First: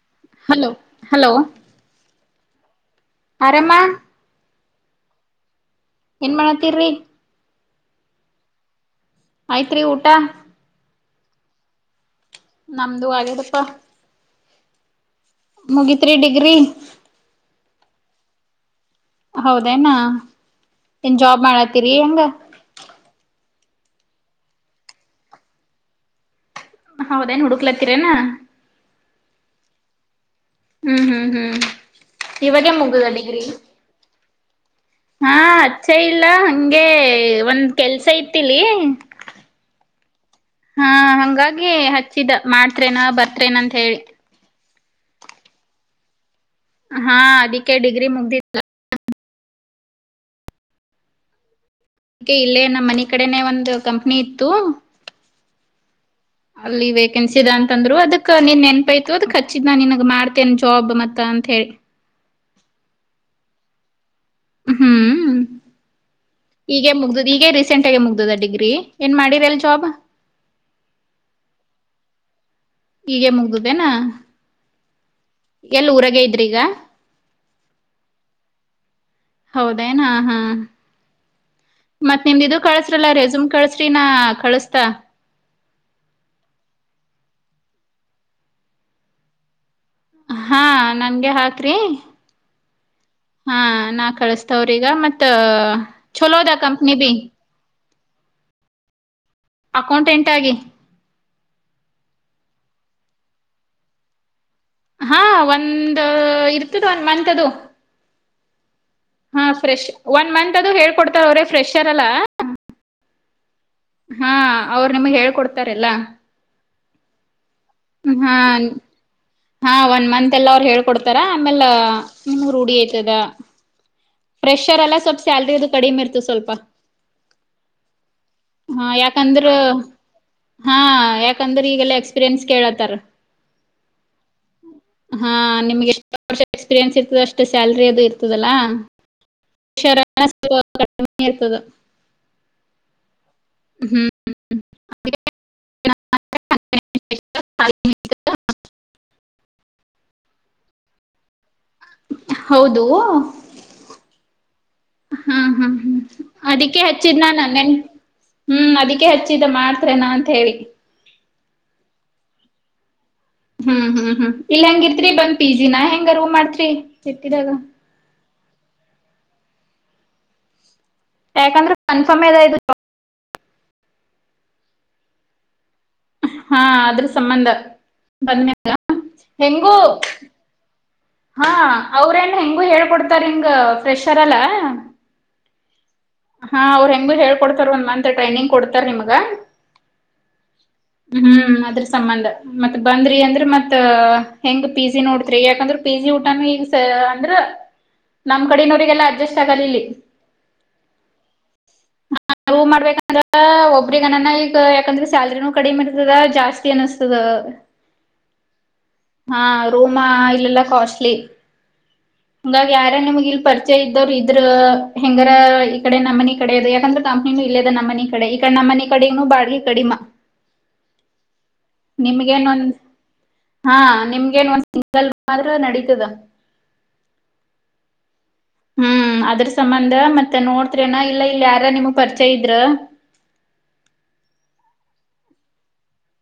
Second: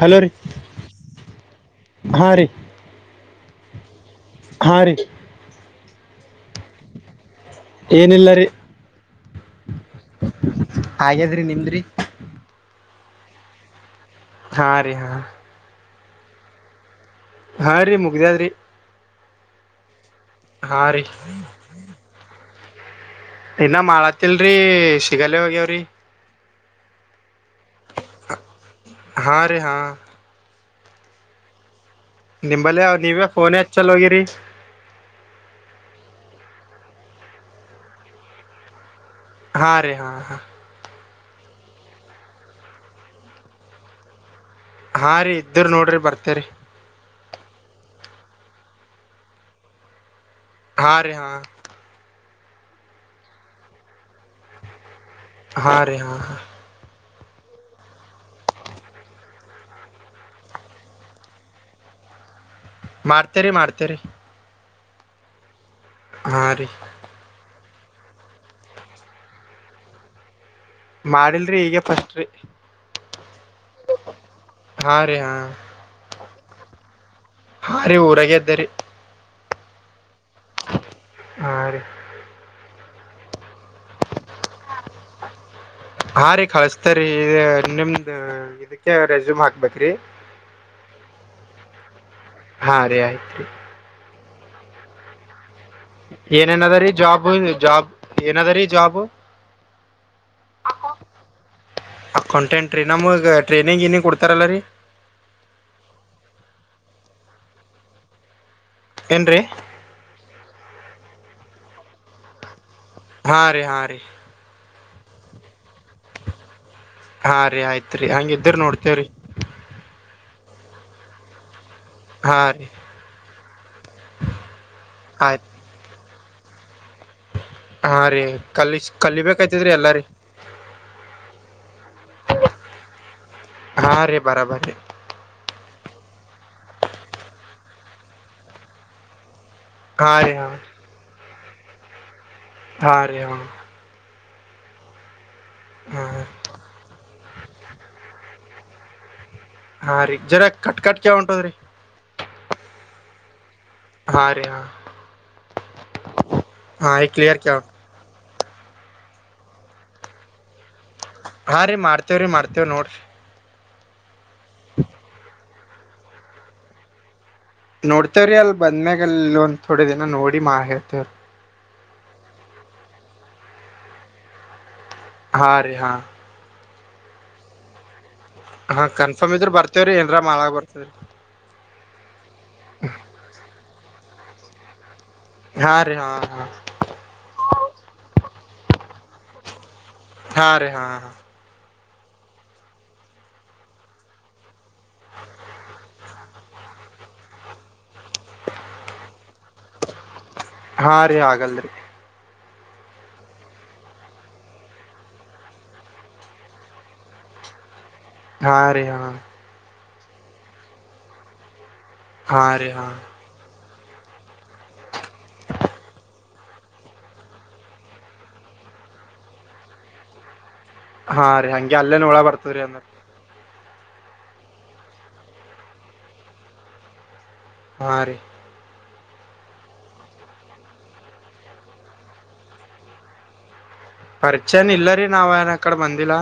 Hello ರೀ ಹಾ ರೀ ಆರಾಮ ಹಾರಿ ಏನ್ ಮಾಡತೀರ್ರಿ ಏನಿಲ್ಲರಿೀ ಆಯ್ತ್ರಿ ಊಟ ಹಾಗೇದ್ರಿ ನಿಮ್ದ್ರಿ ನಮ್ದುುವಗಡಪ್ಪ ಹಾ ರೀ ಹಾ ಮುಗತ್ರಿ ಡಿಗ್ರಿ ಹಾ ರೀ ಮುಗ್ದದ್ರಿ ಹೌದೇನಾ ನ್ ಜಾಬ್ ಮಾಡತ್ತೀರಿ ಹೆಂಗ ಇನ್ನ ಮಾಡತ್ತಲ್ರಿ ಸಿಗಾಲೇ ಹೋಗ್ಯಾವ್ರಿ ಹೌದೇನ್ ಹುಡುಕ್ಲತ್ತೀರೇನಾ ಹ ಹ್ಮ್ ಹ್ಮ್ ಹ್ಮ್ ಇವಾಗ ನಿಂಬಲ್ಲಿ ಮುಗ್ದ ನೀವೇ ಡಿಗ್ರಿ ಫೋನ್ ಹಚ್ಚಲ್ ಹೋಗಿರಿ ಹಾ ಅಚ್ಚ ಇಲ್ಲ ಹಗೆ ಒಂದ್ ಕೆಲ್ಸ ಇತಿಲಿ ಹಾ ರೀ ಹಾ ಹಾ ಹಾ ಹಂಗಾಗಿ ಹಚ್ಚಿದ ಮಾಡ್ತ್ೇನಾ ಬರ್ತ್ೇನ ಅಂತ ಹೇಳಿ ಹಾ ರೀ ಇದ್ರ ನೋಡ್ರಿ ಬರ್ತೆೇರಿ [unintelligible] ಹಾ ಅದಕ್ಕೆ ಡಿಗ್ರಿ ಮುಗ್ದ ಹಾ ರೀ ಹಾ ಅದಕ್ಕೆ ಇಲ್ಲೇ ನಮ್ಮ ಮನ ಕಡೆನೆ ಒಂದು ಕಂಪ್ನಿ ಇತ್ತು ಹಾ ರೀ ಹಾ ಹಾ ಅಲ್ಲಿ ವೇಕೆನ್ಸಿ ಇದ ಅಂತಂದ್ರು ಅದಕ್ ನಿನ್ ನೆನ್ಪೈತ ಅದಕ್ ಹಚ್ಚಿದ್ ನಾ ನಿನ್ಗ್ ಮಾಡ್ತೇನ್ ಜಾಬ್ ಮತ್ತ ಅಂತ ಹೇಳಿ ಮಾಡ್ತೇರಿ ಮಾಡ್ತೇರಿ ಹ್ಮ್ ಹಾ ರೀ ಈಗ ಮುಗ್ದುದು ಈಗ ಸೆಂಟಗ ಮುಗ್ದದ ಡಿಗ್ರಿ ಏನ್ ಮಾಡಿರಲ್ ಜಾಬ್ ಮಾಡಿಲ್ರಿ ಈಗ ಫಸ್ಟ್್ರೀ ಈಗ ಮುಗ್ದುದೇನಾ ಹ ಎಲ್ ಊರಾಗೆ ಇದ್ರಿ ಹಾ ರ ಊರಾಗ ಇದದ್ದರಿ ಹೌದೇನ್ ಹಾ ಹಾ ರೀ ಮತ್ತ ನಿಮ್ದಿದು ಕಳಸ್ರಲ್ಲ ರೆಸುಮ್ ಕಳಸ್ರಿನಾ ಕಳಸ್ತಾ ಹಾ ರೀ ಕಳಸ್ತ್ರೀ ನಿಮ್ದ ಇದಕ್ಕೆ ರೆಸ್ಯೂಮ್ ಹಾಕ್ಬೇಕೇ್ರಿ ಹಾ ನನ್ಗೆ ಹಾತ್ರಿ ಹಾ ರೀ ಆಯ್ತ್ರಿ ಹಾ ನಾ ಕಳಸ್ತಾವ್ರೀಗ ಮತ್ತ ಚಲೋದ ಏನೇನ ಅದಾರೀ ಕಂಪ್ನಿ ಬಿ ಜಾಬ್ ಜಾಬ್ ಏನದ ರೀ ಜಾಬ್ ಅಕೌಂಟೆಂಟ್ ಆಗಿ ್ರ ನಮ ಟ್ರೈನಿಂಗ್ ಏಿಂಗ್ಡ್ತಾರಲ್ಲ ರೀ ಹಾ ಒಂದ ಇರ್ತದ ಒಂದ್ ಮಂತ್ ಅದು ಏನ್ರಿ ಹಾ ಫ್ರೆಶ್ ಒನ್ ಮಂತ್ ಅದು ಹೇಳ್ಕೊಡ್ತಾರ ಅವ್ರೆ ಫ್ರೆಶ್ ಅರಲ್ಲ ಹಾ ರೀ ಹಾ ರೀ ಅವ್ರು ನಿಮ್ಗ್ ಹೇಳ್ಕೊಡ್ತಾರೆಲ್ಲ ಹಾ ರೀ ಆಯ್ತ್ರಿ ಹಂಗಿದ್ರ ನೋಡ್ತೇವ್ರಿ ಹಾ ಒನ್ ಮಂತ್ ಎಲ್ಲ ಅವ್ರು ಹೇಳ್ಕೊಡ್ತಾರ ಆಮೇಲೆ ಹಾ ನಿಮ ರೀ ರೂಢಿ ಆಯ್ತದ ಪ್ರೆಷರ್ ಎಲ್ಲ ಸ್ವಲ್ಪ ಆಯ್ತು ಸ್ಯಾಲ್ರಿ ಅದು ಕಡಿಮೆ ಇ ರ್ತ ಸ್ವಲ್ಪ ಹಾ ರೀ ಕಲ ಹ ಯಾಕಂದ್ರ ಕಲಿಬೇಕಾಯ್ತದ್ರೀ ಎಲ್ಲಾರೀ ಹಾ ಯಾಕಂದ್ರೆ ಈಗೆಲ್ಲಾ ಎಕ್ಸ್ಪೀರಿಯೆನ್ಸ್ ಕೇಳತಾರ ಹಾ ರೇ ಬರಬರ್ ರ ನಿಮಗೆಷ್ಟ ಎಕ್ಸ್ಪೀರಿಯನ್ಸ್ ಇರ್ತದೆ ಅಷ್ಟು ಸ್ಯಲ್ರಿ ಅದು ಇರ್ತದಲ್ಲಾ ಹಾ ಶರಾಣ ರೀ ಹಾ ಸ ಕಟಮ ಏರ್ತದೆ ಹಾ ರೀ ಹಾ ಹ್ಮ್ ಹ್ಮ್್ಮ ಹ್ಮ ಹ ಾಲ ಹಾ ರೀ ಜರ ಕಟ್ ಕಟ್ಕ ಉಂಟದ್ರೀ ಹೌದು ಹಾ ರೀ ಹಾ ಹಾ ಹ್ಮ್ ಹ್ಮ್ ಅದಕ್ಕೆ ಹಾ ಈಗ ಹಚ್ಚಿದ್ನ ಕ್ಲಿಯರ್ ಕೇಳ ನನ್ನನ್ ಹ್ಮ್ ಅದಕ್ಕೆ ಹಚ್ಚಿದ ಮಾಡ್ತೇನಾ ಅಂತ ಹೇಳಿ ಹಾ ರೀ ಮಾಡ್ತೇವ್ರೀ ಮಾಡ್ತೇವ ನೋಡ್ರಿ ಹ್ಮ್ ಹ್ಮ್ ಹ್ಮ್ ಇಲ್ಲ ಹೆಂಗಿತ್ರಿ ಬಂದ್ ಪಿ ಜಿ ನಾ ಹೆಂಗ ಅರು ಮಾಡ್ತ್ರಿ ಇಟ್ಟಿದಾಗ ನೋಡ್ತೇವ್ರಿ ಅಲ್ ಬಂದ್ಮ್ಯಾಗ ಅಲ್ ಒಂದ್ಥೋಡೆ ದಿನ ನೋಡಿ ಮಾ ಹೇಳ್ತೇವ್ರೀ ಯಾಕಂದ್ರ ಕನ್ಫರ್ಮ್್ದು ಹಾ ರೀ ಹಾ ಹಾ ಅದ್ರ ಸಂಬಂಧ ಬಂದ ಹಾ ಕನ್ಫರ್ಮ್ ಇದ್ರ ಹೆಂಗೂ ಬರ್ತೇವ್ರೀ ಏನ್ರ ಮಾಡಳ ಬರ್ತರಿ ಹಾ ಅವ್ರೇನ್ ಹೆಂಗು ಹೇಳ್ಕೊಡ್ತಾರ ಹಿಂಗ ಫ್ರೆಷರ್ಲ್ಲ ಹಾ ರೀ ಹಾ ಹಾ ಅವ್ರು ಹೆಂಗು ಹೇಳ್ಕೊಡ್ತಾರ ಒಂದ್ ಮಂತ್ ಟ್ರೈನಿಂಗ್ ಕೊಡ್ತಾರ ನಿಮ್ಗ ಹಾ ರೀ ಹಾ ಹಾ ಹ್ಮ್ ಅದ್ರ ಸಂಬಂಧ ಮತ್ ಬಂದ್ರಿ ಅಂದ್ರ ಮತ್ ಹೆಂಗ್ ಪಿ ಜ ನೋಡತ್ರಿ ಯಾಕಂದ್ರ ಪಿ ಜಿ ಊಟ ಈ ಅಂದ್ರ ನಮ್ ಕಡವರಿಗೆಲ್ಲ ಅಡ್ಜಸ್ಟ್ ಆಗಲ್ಲ ಇಲ್ಲಿ ಹಾ ರೀ ಹಾಗಗಲ್ರಿ ನವು ಮಾಡ್ಬೇಕಂದ್ರೆ ಒಬ್ಬ್ರಗನನ ಈಗ ಯಾಕಂದ್ರೆ ಸ್ಯಾಲ್ರಿನೂ ಕಡಿಮೆ ಇರ್ತದ ಜಾಸ್ತಿ ಅನ್ನಿಸ್ತದ ಹ ಹಾ ರೀ ಹಾ ರೂಮ ಇಲ್ಲೆಲ್ಲ ಕಾಸ್ಟ್ಲಿ ಹಾ ಹಂಗ ರೀ ಹಾ ಯಾರ ನಿಮಗರ್ ೆ ಇದವ್ರು ಇದ್ರ ಹೆಂಗಾರ ಈ ಕಡೆ ನಮ್ಮ ಮನ ಕಡೆ ಇ ಯಾಕಂದ್ರೆ ಕಂಪ್ನಿನು ಇಲ್ಲೇದ ನಮ್ಮ ಮನ ಕಡೆ ಈಡೆ ಮನೆ ಕಡೆನುೂ ಬಾಲಿ ಕಡಿಮ ಹಾ ರೀ ಹಂಗೆ ಅಲ್ಲೇನೋಳ ನಿಮ್ಗೇನ್ ಬರ್ತವ್ರೀ ಒಂದ್ ಅಂದ ಹಾ ನಿಮ್ಗೇನ್ ಒಂದ್ ಸಿಂಗಲ್ ಮಾತ್ರ ನಡೀತದ ಹಾರಿ ಹ್ಮ್ ಅದ್ರ ಸಂಬಂಧ ಮತ್ತೆ ನೋಡ್ತರಿನ ಇಲ್ಲ ಇಲ್ಲಿ ಯಾರ ನಿಮಗ್ ಪರಿಚಯ ಇದ್ರ [inaudible] ಪರಿಚಯನ ಇಲ್ಲ ರೀ ನಾವ್ ಏನ ಕಡೆ ಬಂದಿಲ್ಲ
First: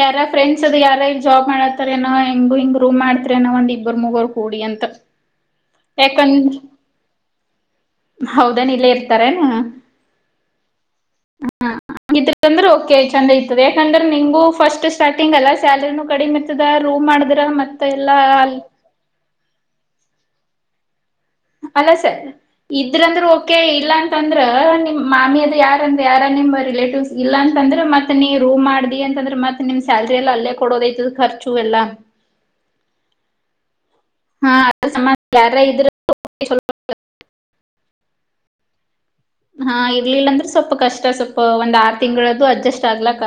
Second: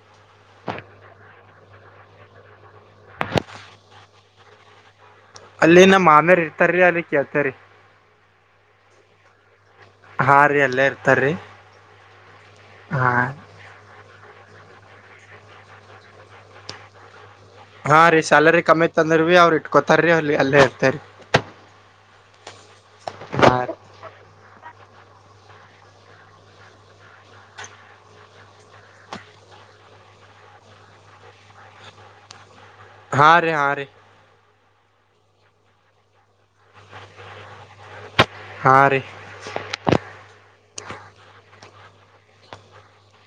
ಯಾರ ಫ್ರೆಂಡ್ಸ್ ಅದ ಯಾರ ಈ ಜಾಬ್ ಮಾಡತಾರಏನೋ ಹೆಂಗ ಹಿಂಗ ರೂ್ ಮಾಡ್ತಾರೆ ಅನೋ ಒಂಡ್ ಇಬ್ಬರು ಮುಗರು ಕೂಡಿಿಯ ಅಲ್ಲಿ ನಮ್ಮ ಮಾಮೇರ್ ಯಾಕಂದ ಇರ್ತಾರ್ರಿ ಅಲ್ಲಿ ಕೇಳ್ತೇವ್ರಿ ಹೌದಾನ ಇಲ್ಲ ಇರ್ ಲ್ಲೆ ಇ ಹಾ ರೀ ಎಲ್ಲಾ ಇರ್ತಾರೀ ಹಂದ್ರೆ ಓಕೆ ಚಂದ ಇತದ ಯಾಕಂದ್ರೆ ನಿಮ್ಗ ಫಸ್ಟ್ ಸಾರ್ಟಿಂಗ್ ಅಲ್ಲ ಸ್ಯಾಲರಿನೂ ಕಡಿಮೆ ಇತ್ತದೆ ರೂ್ ಮಾಡ ಹಾ ರೀ ಸ್ಯಾಲರಿ ಕಮ್ಮಿ ತಂದ್ರ ಭೀ ಅವ್ರರು ಇಟ್ಕೊತಾರ್ರೀ ಅವಲ್ಲಿ ಅಲ್ಲೇ ಇರ್ತೇರಿ ಅಲ್ಲ ಸರ್ ಇದ್ರಂದ್ರ ಹಾ ಕೆ ರೀ ಇಲ್ಲ ಅಂತಂದ್ರ ಮಾಮಿ ಅದ ಯಾರಂದ ಯಾರ ನಿಮ ರಿಲೇಟಿವ್ಸ್ ಇಲ್ಲ ಅಂದ್ರೆ ಮತ್ತತ್ ನೀ ರೂಮ್ ಮಾಡಿ ಅಂತಂದ್ರೆತ್ತತ್ ನಿಮ್ ಸ್ಯಲ್ರಿ ಎಲ್ಲ ಅಲ್ಲೇ ಕೊಡೋದೈ್ತದ ಖರ್ಚು ಎಲ್ಲ ಹಾ ರೀ ಹಾ ರೀ ಹಾ ಅದ್ರ ಯಾರ ಇದ್ರರು ಹಾ ರೀ ಹಾ ಇರ್ಲಿಲ್ಲಂದ್ರೆ ಸ್ವಲ್ಪ ಕಷ್ಟ ಸ್ವಲ್ಪ ಒಂದ್ ಆರು ತಿಂಗಳದ್ದು ಅಡ್ಜಸ್ಟ್ ಆಗ್ಲಕ್ಕ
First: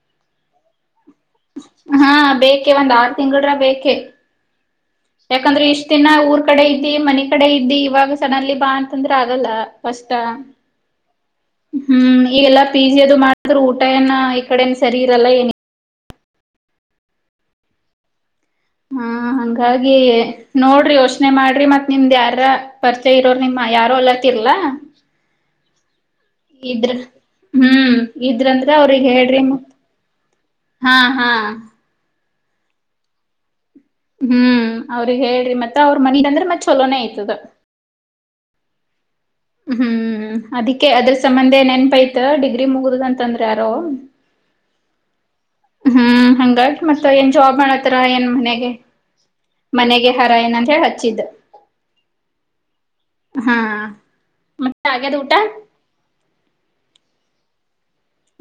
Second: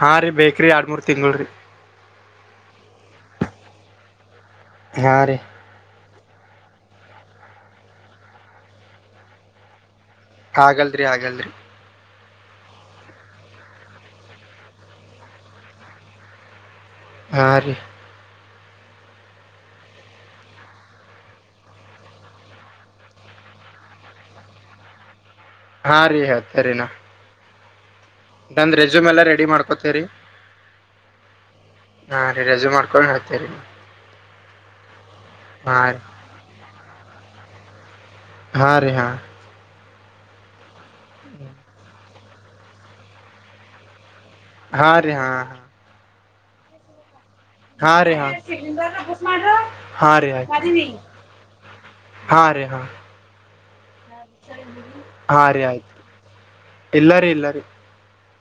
ಹಾ ರೀ ಬೇಕ್ರಿ ಆರ್ಮರ್ ತಿಂಗಳ ರೀ ಹಾ ಬೇಕೆ ಒಂದ್ ಆರು ತಿಂಗಳರ ಬೇಕೆ ಹಾ ರೀ ಯಾಕಂದ್ರೆ ಇಷ್ಟ ದಿನ ಊರ್ ಕಡೆ ಇದ್ದಿ ಮನೆ ಕಡೆ ಇದ್ದಿ ಇವಾಗ ಸಣ್ಣಲ್ಲಿ ಬಾ ಅಂತಂದ್ರೆ ಆಗಲ್ಲ ಕಷ್ಟ ಆಗಲ್ರಿ ಆಗಲ್ರಿ ಹ್ಮ ಈ ಎಲ್ಲಾ ಪಿಜಿ ಅದು ಮಾಡಿದ್ರರು ಊಟನ ಈ ಕಡೆ ಸರಿ ಇರಲ್ಲ ಏನ ಹಾ ರೀ ಹಾ ಹಂಗಾಗಿ ನೋಡ್ರಿ ಯೋಚ್ನೆ ಮಾಡ್ರಿ ಮತ್ ನಿಮ್ದ್ ಯಾರ ಪರಿಚಯ ಇರೋ ನಿಮ್ ಯಾರೋ ಎಲ್ಲತ್ತರ್ಲ ಹಾ ರೀ ಹೇಳ್ತರಿೀನಾ ಹ್ಮ್ ಇದ್ರಂದ್ರೆ ಅವ್ರಗ್ ಹೇಳ್ರಿ ಮತ್ತ ಮಾಡ್ಕೋತೇರಿ ಹಾ ಹಾ ಹಾ ರೀ ರೆಸ್ಯಮ್ ಮಾಡ್ಕೊಂಡು ಹೇಳ್ೇ ರೀ ಹ್ಮ್ ಅವ್ರ ಹೇಳ್ರಿ ಮತ್ರ ಅವ್ರ ಮನಲಿ ಅಂದ್ರೆ ಮತ್ತತ್ ಚಛಲೋನನೆ ಆಐ್ತ ದು ಹಾ ರೀ ಹಾ ಹ್ಮ್ ಅದಕ್ಕೆ ಅದ್ರ ಸಂಬಂಧ ನೆನ್ಪೈತ್ ಡಿಗ್ರಿ ಮುಗುದಂತಂದ್ರ ಯಾರೋ ಹಾ ರೀ ಹಾ ಹ್ಮ್ ಹಾಗಿ ಮತ್ತ ಜವಾಬ್ ಹಾ ಮಾಡತ್ರರ ರೀ ಏನ್ ಹಾ ಮನೆಗೆ ಮನೆಗೆ ಹಾ ರೀ ಹರ ಆಯ್ತು ಏನ್ ಅಂದ ಹೇಳ ಹಚ್ಚಿದ್ದ ಹಾ ರೀ ಹಾ ಹಾ ಮತ್ತೆ ಆಗ್ಯದ ಊಟ ಹಾ ರೀ ಆಯ್ತು ಇಲ್ಲರಿೀ ಇಲ್ಲರಿೀ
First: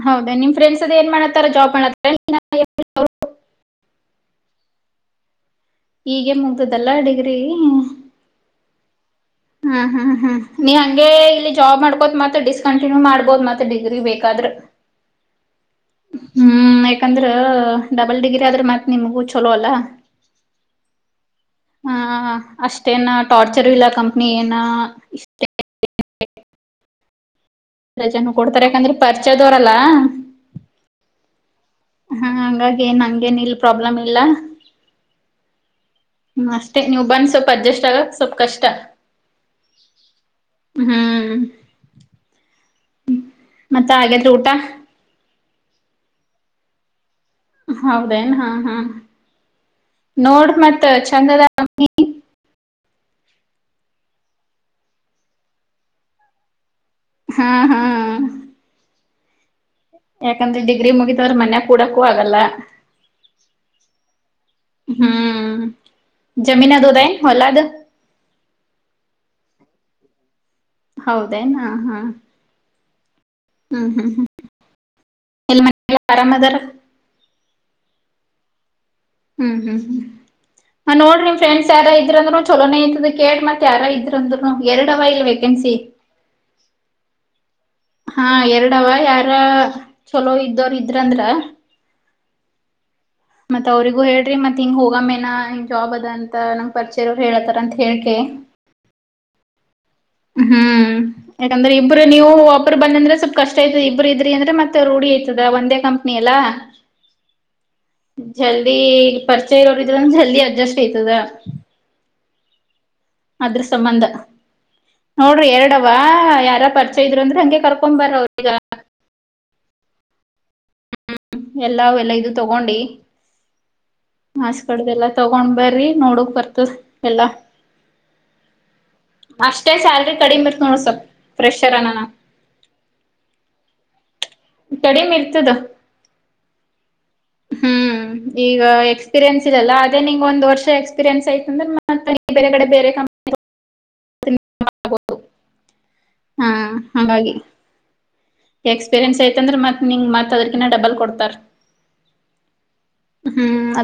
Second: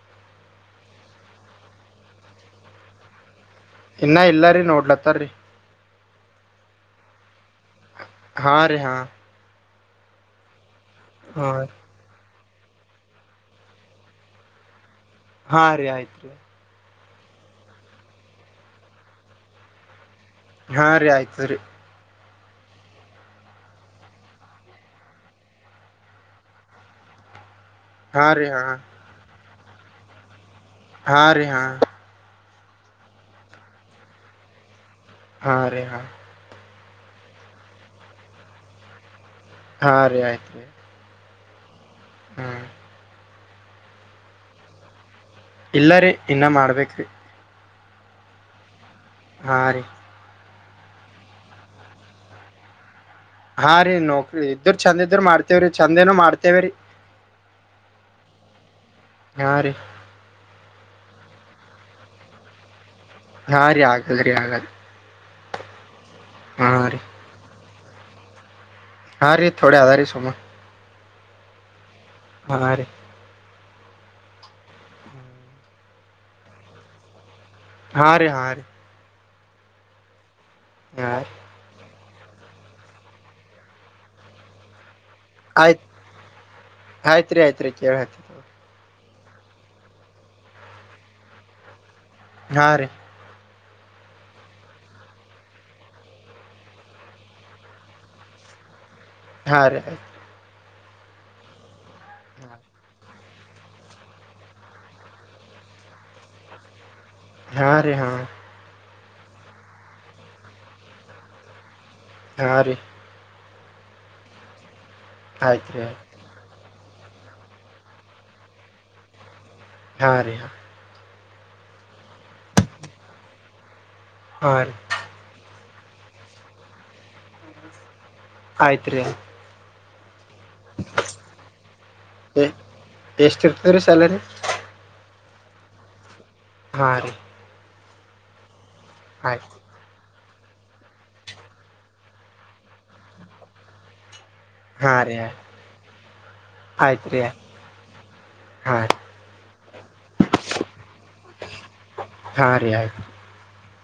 ಹೌದಾ ನಿಮ್ ಫ್ರೆಂಡ್ಸ್ ಅದ ಏನ್ ಮಾಡತ್ತಾರ ಜಾಬ್ ಮಾಡ ಇನ್ನ ಇಲ್ಲಾರಿರಿ ನೋಡ್ಲತ್ತರಿ ಈಗ ಮುಗ್ದದಲ್ಲ ಅಡಗ್ರಿ ಹಾ ರೀ ಹಾ ಹ್ಮ್ ಹ್ಮ್ ಹ್ಮ್ ನೀವ ಹಂಗೆ ಹಾ ಇಲ್ಲಿ ಜಾಬ್ ಮಾಡ್ಕೋತ್ ಮತ್ತ ಡಿಸ್ಕ್ ಕಂಟಿನ್ಯೂ ಮಾಡ್ಬೋದು ಮತ್ತೆ ಡಿಗ್ರಿ ಬೇಕಾದ್ರೆ ಹಾ ರೀ ಆಯ್ತ್ರಿ ಯಾಕಂದ್ರ ಡಬಲ್ ಡಿಗ್ರಿ ಆದ್ರ ಮತ್ ನಿಮಗೂ ಚಲೋ ಅಲ್ಲ ಹಾ ರೀ ಆಯ್ತು ರೀ ಹಾ ಅಷ್ಟೇನ ಟಾರ್ಚರ್ ಇಲ್ಲ ಕಂಪ್ನಿ ಏನಷ್ಟ ಎ ಹಾ ಜನ ರೀ ಹಾ ಕೊಡ್ತಾರೆ ಯಾಕಂದ್ರೆ ಪರಿಚಯ ದೋರಲ್ಲ ಹಾ ರೀ ಹಾ ಹಂಗಾಗಿ ಏನ್ ಹಂಗೇನ್ ಇಲ್ ಪ್ರಾಬ್ಲಮ್ ಇಲ್ಲ ಹಾ ರೀ ಹಾ ಮ ನೀವು ಬಂದು ಸ್ವಲ್ಪ ಅಡ್ಜಸ್ಟ್ ಆಗಕ್ ಸ್ವಲ್ಪ ಕಷ್ಟ ಹಾ ರೀ ಆಯ್ತ್ ರರಿ ಹ್ಮ್ ಹ್ಮ್ ಮತ್ತ ಹಾಗಾದ್ರೆ ಊಟ ಇಲ್ಲ ರರಿ ಇನ್ನ ಮಾಡ್ಬೇಕ್ರಿ ಹೌದೇನ್ ಹಾ ಹಾ ಹಾ ರೀ ನೋಡ್ ಮತ್ತೆ ಚಂದದ ಹಾ ರೀ ನೋಕ್ರಿ ಇದರು ಚೆಂದ ಇದ್ರ ಮಾಡ್ತೇವ್ರಿ ಚಂದೇನ ಮಾಡ್ತೇವ್ರೀ ಹಾ ಹಾ ಆರು ಗ್ರರಿ ಮುಗಿದವರು ಮನ್ಯ ಕೂಡಕೂ ಆಗಲ್ಲ ಹಾ ರೀ ಆಗಲ್ರಿ ಆಗಲ್ ಹ್ಮ್ ಹಾ ರೀ ಜಮೀನದುದ ಹೊಲದ ಹಾ ರೀ ಥೋಡೆ ಆಧ ರೀ ಸುಮ್ಮ ಹೌದೇನಾ ಹಾ ಹಾ ರೀ ಹ್ಮ್ ಹ್ಮ್ ಹ್ಮ್ ಎಲ್ಲಿ ಆರಾಮದರ ಹಾ ರೀ ಹಾ ರೀ ಹ್ಮ್ ಹ್ಮ್ ಹ್ಮ್ ಹ ಹಾ ನೋಡ್ರಿ ರೀ ನಿಮ್ ಫ್ರೆಂಡ್ಸ್ ಯಾರ್ ಇದ್ರಂದ್ರರು ಚಲನೇ ಇಂತ ಕೇಡ್ ಮತ್ತ ಯಾರ ಇದ್ರಂದ್ರು ಎರಡು ಇ ವೇಕೆನ್ಸಿ ಆಯ್ತ್ ಆಯ್ತ್ ರೀ ಆಯ್ತ್ ರೀ ಕೇಳ ಆಯ್ತ್ ಹ ಎರಡ ಯಾರ ಚಲೋ ಇದ್ದವರು ಇದ್ರಂದ್ರ ಹಾ ರೀ ಮತ್ ಅವ್ರರಿಗೂ ಹೇಳ್ರಿ ಮತ್ ಹಿಂಗ್ ಹೋಗ ಮೇನಾ ಹಿಂಗ್ ಜಾಬ್ ಅದ ಅಂತ ನಂಗ ಪರಿಚಯರ ಅವರು ಹೇಳತಾರ ಅಂತ ಹೇಕ ಹಾ ರೀ ಹ್ಮ್ ಯಾಕಂದ್ರೆ ಇಬ್ರು ನೀವು ಒಬ್ರು ಬನ್ನಂದ್ರೆ ಸ್ವಲ್ಪ ಕಷ್ಟ ಆಯತದ ಇಬ್ಬರು ಇದ್ರಿ ಅಂದ್ರೆ ಮತ್ತೆ ರೂಢಿ ಆಐತದ ಒಂದೇ ಕಂಪ್ನಿ ಎಾ ಹಾ ರೀ ಹಾ ಪರಿಚಯ ಇರೋರು ಇದ್ರ ಜಲ್ದಿ ಅಡ್ಜಸ್ಟ್ ಐ್ತದ ಹಾರಿ ಅದ್ರ ಸಂಬಂಧ ನೋಡ್ರಿ ಆಯ್ತ್ ಎರಡವ ಯಾರ ಪರ್ಚ ಇದ್ರು ಅಂದ್ರೆ ಹಂಗೆ ಕರ್ಕೊ್ ಬರ್ರ ಅವ್ರೀಗ ಹಾ ರಾ ಹ್ಮ್ ಎಲ್ಲ ಎಲ್ಲ ಇದು ತಗೊಂಡಿ ಆಸ್ ಕಡ್ದಲ್ಲ ತಗೊಂಡ್ ಬರಿ ನೋಡಕ್ ಬರ್ತದ ಎಲ್ಲಾ ಆಯ್ತ್ ಹಾ ರೀ ಹಾ ಹಾ ರೀ ಆಯ್ತ್ ರೀ ಅಷ್ಟೇ, ಸಲ್. [inaudible] ಕಡಿಮೆ ಬರ್ತ ನೋಡ ಸ್ವಲ್ ಪ್ರಫ್ರೆಷರ್ ಅನಾನ ಎಷ್ಟ ಇರ್ತದ್ರಿ ಸ್ಯಾಲರಿ ನಿಿರ್ತದು ಹಾ ರೀ ಹ್ಮ್ ಈಗ ಎಕ್ಸ್ಪೀರಿಯನ್ಸ್ ಆಯ್ತ್ ಇದೆಲ್ಲ ಅದೇ ನಿ ಒಂದ ವರ್ಷ ಎಕ್ಸ್ಪೀರಿಯೆನ್ಸ್ ಯತಂದ್ರೆ ಮ ಬೇರೆ ಕಡೆ ಬೇರೆ ಕಂಪ್ನಿ ಹಾ ರೀ ಹಾ ಆಯ್ತ್ ರೀ ಹಾಗಾಗಿ ಹಾ ರೀ ಎಕ್ಸ್ಪೀರಿಯೆನ್ಸ್ ಐತಂದ್ರೆ ಮತ್ ನಿಂ್ ಮತ್ತತ್ ಅದಕಿನ್ನ ಡಬಲ್ ಕೊಡ್ತಾರ ಹಾ ರಯ್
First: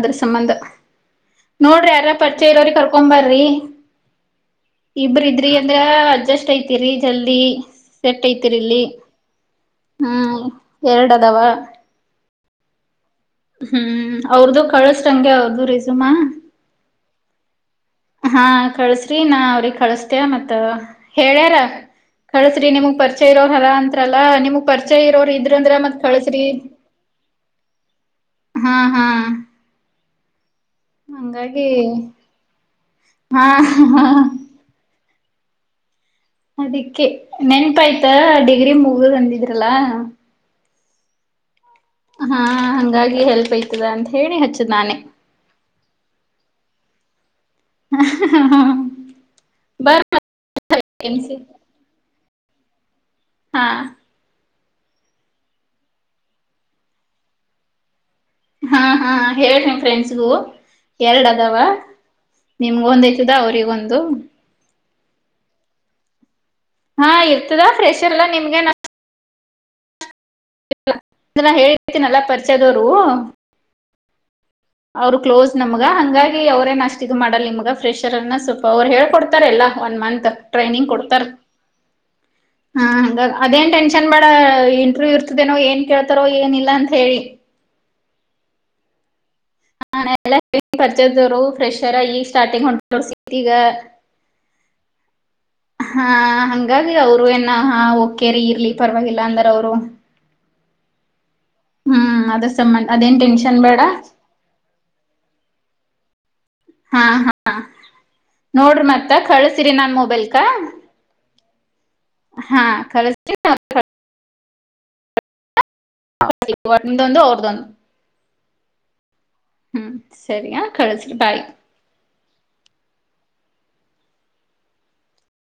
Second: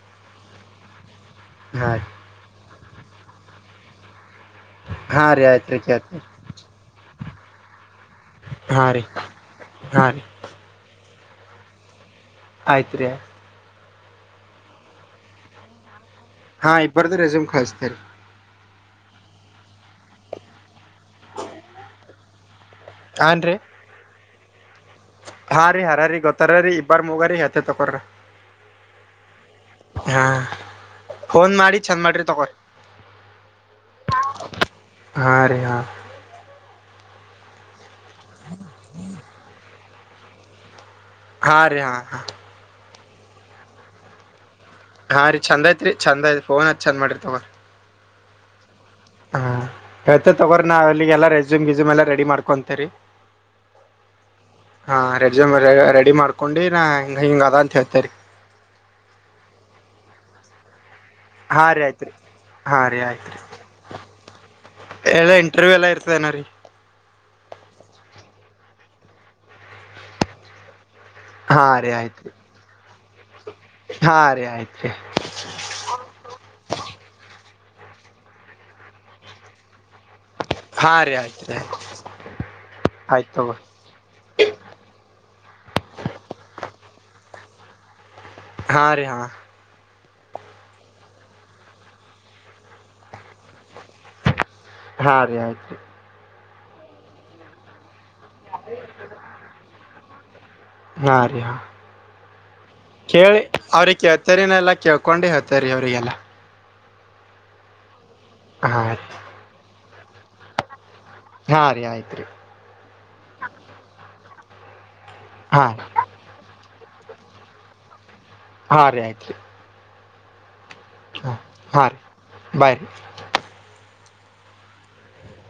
ಇದ, ಸಂಬಂಧ ಹಾ ನೋಡ್ರಿ ಯಾರ ರೀ ಪರಿಚಯ ಇರೋರು, ಕರ್ಕೊ ಬರ್ರಿ! [inaudible] ಇಬ್ರ, ಹಾ ರೀ ಇದ್ರಿ, ಆಯ್ತ್ ಅಂದ್ರ ರೀ ಕೇಳ್ತ ಅಡ್ಜಸ್ಟ್ ಐತಿರಿ ಜಲ್ದಿ! [inaudible] ಸೆಟ್, ಐತಿರಿಲ್ಲಿ. ಹಾ [inaudible] ರೀ ಹಾ, ರಿ. [inaudible] ಎರಡದವ. [inaudible] ಆಯ್ತ್ರಿ. [inaudible] ಹ್ಮ್, ಅವ್ರದು ಕಳಸ್ಂಗೆ! ಅವ್ರದು, ರೆಸುಮಹಾ. [inaudible] ಹಾ, ಇಬ್ಬರದು ರೆಸಿಮ್, ಕಳಿಸ್ತಾ ಇರಿ. [inaudible] ಕಳ್ಸ್ರಿ, ನಾ ಅವ್ರಿಗೆ ಕಳಸ್ತೇ! ಮತ್ತ ಹೇಳ್ಯಾರ ಕಳ್ಸ? [inaudible] ೀ ನಿಮಗ್ ಪರಿಚಯ ಇರೋ ಹಾನ್ ರೀ ಅರಾ ಅಂತ್ರಲ್ಲಾ ನಿಮಗ್ ಪರಿಚಯ ಇರೋರು, ಇದ್ರ ಅಂದ್ರ ಮತ್ ಕಳಸ್ರಿ. [inaudible] ಇದೇ, ತಕೋರಿ. [inaudible] ಹಹಾ. [inaudible] ಹಾ, ಫೋನ್ ಮಾಡಿ! ಚಂದ ಮಾಡ್ರಿ ತಗೋ. [inaudible] ಹಾ ಹಾ ಹಾ, ರೀ, ಹಾ. [inaudible] ಅದಿಕ್ಕೆ, ನೆನಪಾಯ್ತು, ಡಿಗ್ರಿ ಮುಗುದ್ ಅಂದಿದ್ರಲ್ಲ? [inaudible] ಹಾ. [inaudible] ಹಾ, ಹಂಗಾಗಿ ಹೆಲ್ಪ್ ಐತದ ಅಂತ ಹೇಳಿ ಹಚ್ಚ? [inaudible] ಹಾ, ರೀ ಚಂದ ಐತ್ರಿ! ಚಂದ ಐತ್, ಪೋನ್, ಚಂದ ಮಾಡ್ರರಿ, ತಾಕೋ. [inaudible] [unintelligible] [inaudible] ಹಾ, ಬರ್ ತ, ತಕೋರಿ, ರೆಸುಮು, ಗೆಸುಮ್ ಎಲ್ಲಾ ರೆಡಿ, ಮಾಡ್ಕೊಂತೇರಿ? [inaudible] ಹಾ. [inaudible] ಹಾ, ರೆಸುಮ್, ರೆಡಿ ಮಾಡ್ಕೊಂಡಿ! ನಾ, ಹಿಂಗ, ಅದ ಅಂತ ಹೇಳ್ತೇರಿ? [inaudible] ಹಾ, ಹಾ, ಹೇಳೀ, ನಿಮ್, ಫ್ರೆಂಡ್ಸ್ಗೂ. [inaudible] ಎರಡು, ಅದಾವ, ಹಾ ರೀ ಆಯ್ತ್ರಿ ನಿಮಗೊಂದು, ಅವರಿಗೊಂದು? [inaudible] ಎಲ್ಲಾ, ಇಂಟರ್ವ್ಯೂ, ಎಲ್ಲಾ ಇರ್ತದೆನು, ರೀ. [inaudible] ಹಾ, ಇರ್ತದ ಫ್ರೆಷರ್ಲ್ಲಾ ನಿಮ್ಗೆ, ನಾನು. [inaudible] ಆ ನಾನು, ಹಾ ರೀ ಹೇಳುಥಿನಿಯಲ್ಲ, ಎಲ್ಲಾ ಆಯ್ತ್ರಿ ಪರಿಚಯದವರು? [inaudible] ಹಾ, ರೀ. [inaudible] ಅವರು, ಕ್ಲೋಸ್ ನಮ್ಗ! ಹಂಗಾಗಿ ಅವ್ರೇನ್ ಅಷ್ಟು,, ಇದಗ ಮಾಡಲ್ ನಿಮ್ಗ? [inaudible] ಫ್ರೆಶರ್ನಾ, ಸ್ವಲ್ಪ ಅವ್ರು ಹೇಳ್ಕೊಡ್ತಾರೆ ಎಲ್ಲ ಒನ್ ಮಂತ್? [inaudible] ಹಾ, ರೀ ಆಯ್ತು, ಆಯ್ತು. [inaudible] ಹಾ, ಹ, ಅದೇನ್ ಟೆನ್ಷನ್! ಬೇಡ ಇಂಟ್ರವ್ಯ್ ಇರ್ತದೇನೋ, ಏನ್ ಕೇಳ್ತಾರೋ ಏನಿಲ್ಲ ಅಂತ? [inaudible] ಹೇಳಿ? [inaudible] ಹಾ, ರೀ, ಹಾ. [inaudible] ನಾನೇ, ಎಲ್ಲ ಹೇಳ ಪರಿಚವರು, ಫ್ರೆಷರ್ ಈ ಸ್ಟಾರ್ಟಿಂಗ್, ಹೊಂಸತಿ ಈಗ. [unintelligible] ಹಾ. [inaudible] ಹಾ, ಹಂಗಾಗಿ ಅವರು! ಏನ ಕೇರಿ ಇರ್ಲಿ ಪರವಾಗಿಲ್ಲ, ಅಂದ್ರ ಅವ್ರು. [inaudible] ಹಾ, ರಿ, ಹಾ, ಅದ್ರ ಸಂಬಂಧ ಅದೇನ್ ಕೇಳಿ ಟೆನ್ಷನ್ ಬೇಡ ಅವ್ರಿಗೆ ಕೇಳ್ತರಿನ! ಎಲ್ಲಾ ಕೇಳ್ಕೊಂಡು ಹೇಳ್ತರಿ. [inaudible] ಕೇಳೂರಿ, ಎಲ್ಲಾ? [inaudible] ಹಾ, ಹಾ, ಹಾ ನೋಡ್ರಿ! ರೀ ಮತ್ತ ಕಳ್ಸರಿ ನನ್, ಮೊಬೈಲ್ಗೆ. ಹಾ ರೀ ಆಯ್ತು ರೀ [inaudible] ಹಾ, ಕಳಿಸ್ತೀನಿ. [unintelligible] ಹಾ. [inaudible] ಒಂದೊಂದು, ಅವರುಧ್ಯೊಂಧು. [unintelligible] ಹಾ, ರೀ ಆಯ್ತ್ರಿ. [inaudible] ಹ್ಮ, ಸರಿಯಾ, ಕಳಿಸಿ ಬಾಯ್. [inaudible] ಬೈ ರಿ. [inaudible]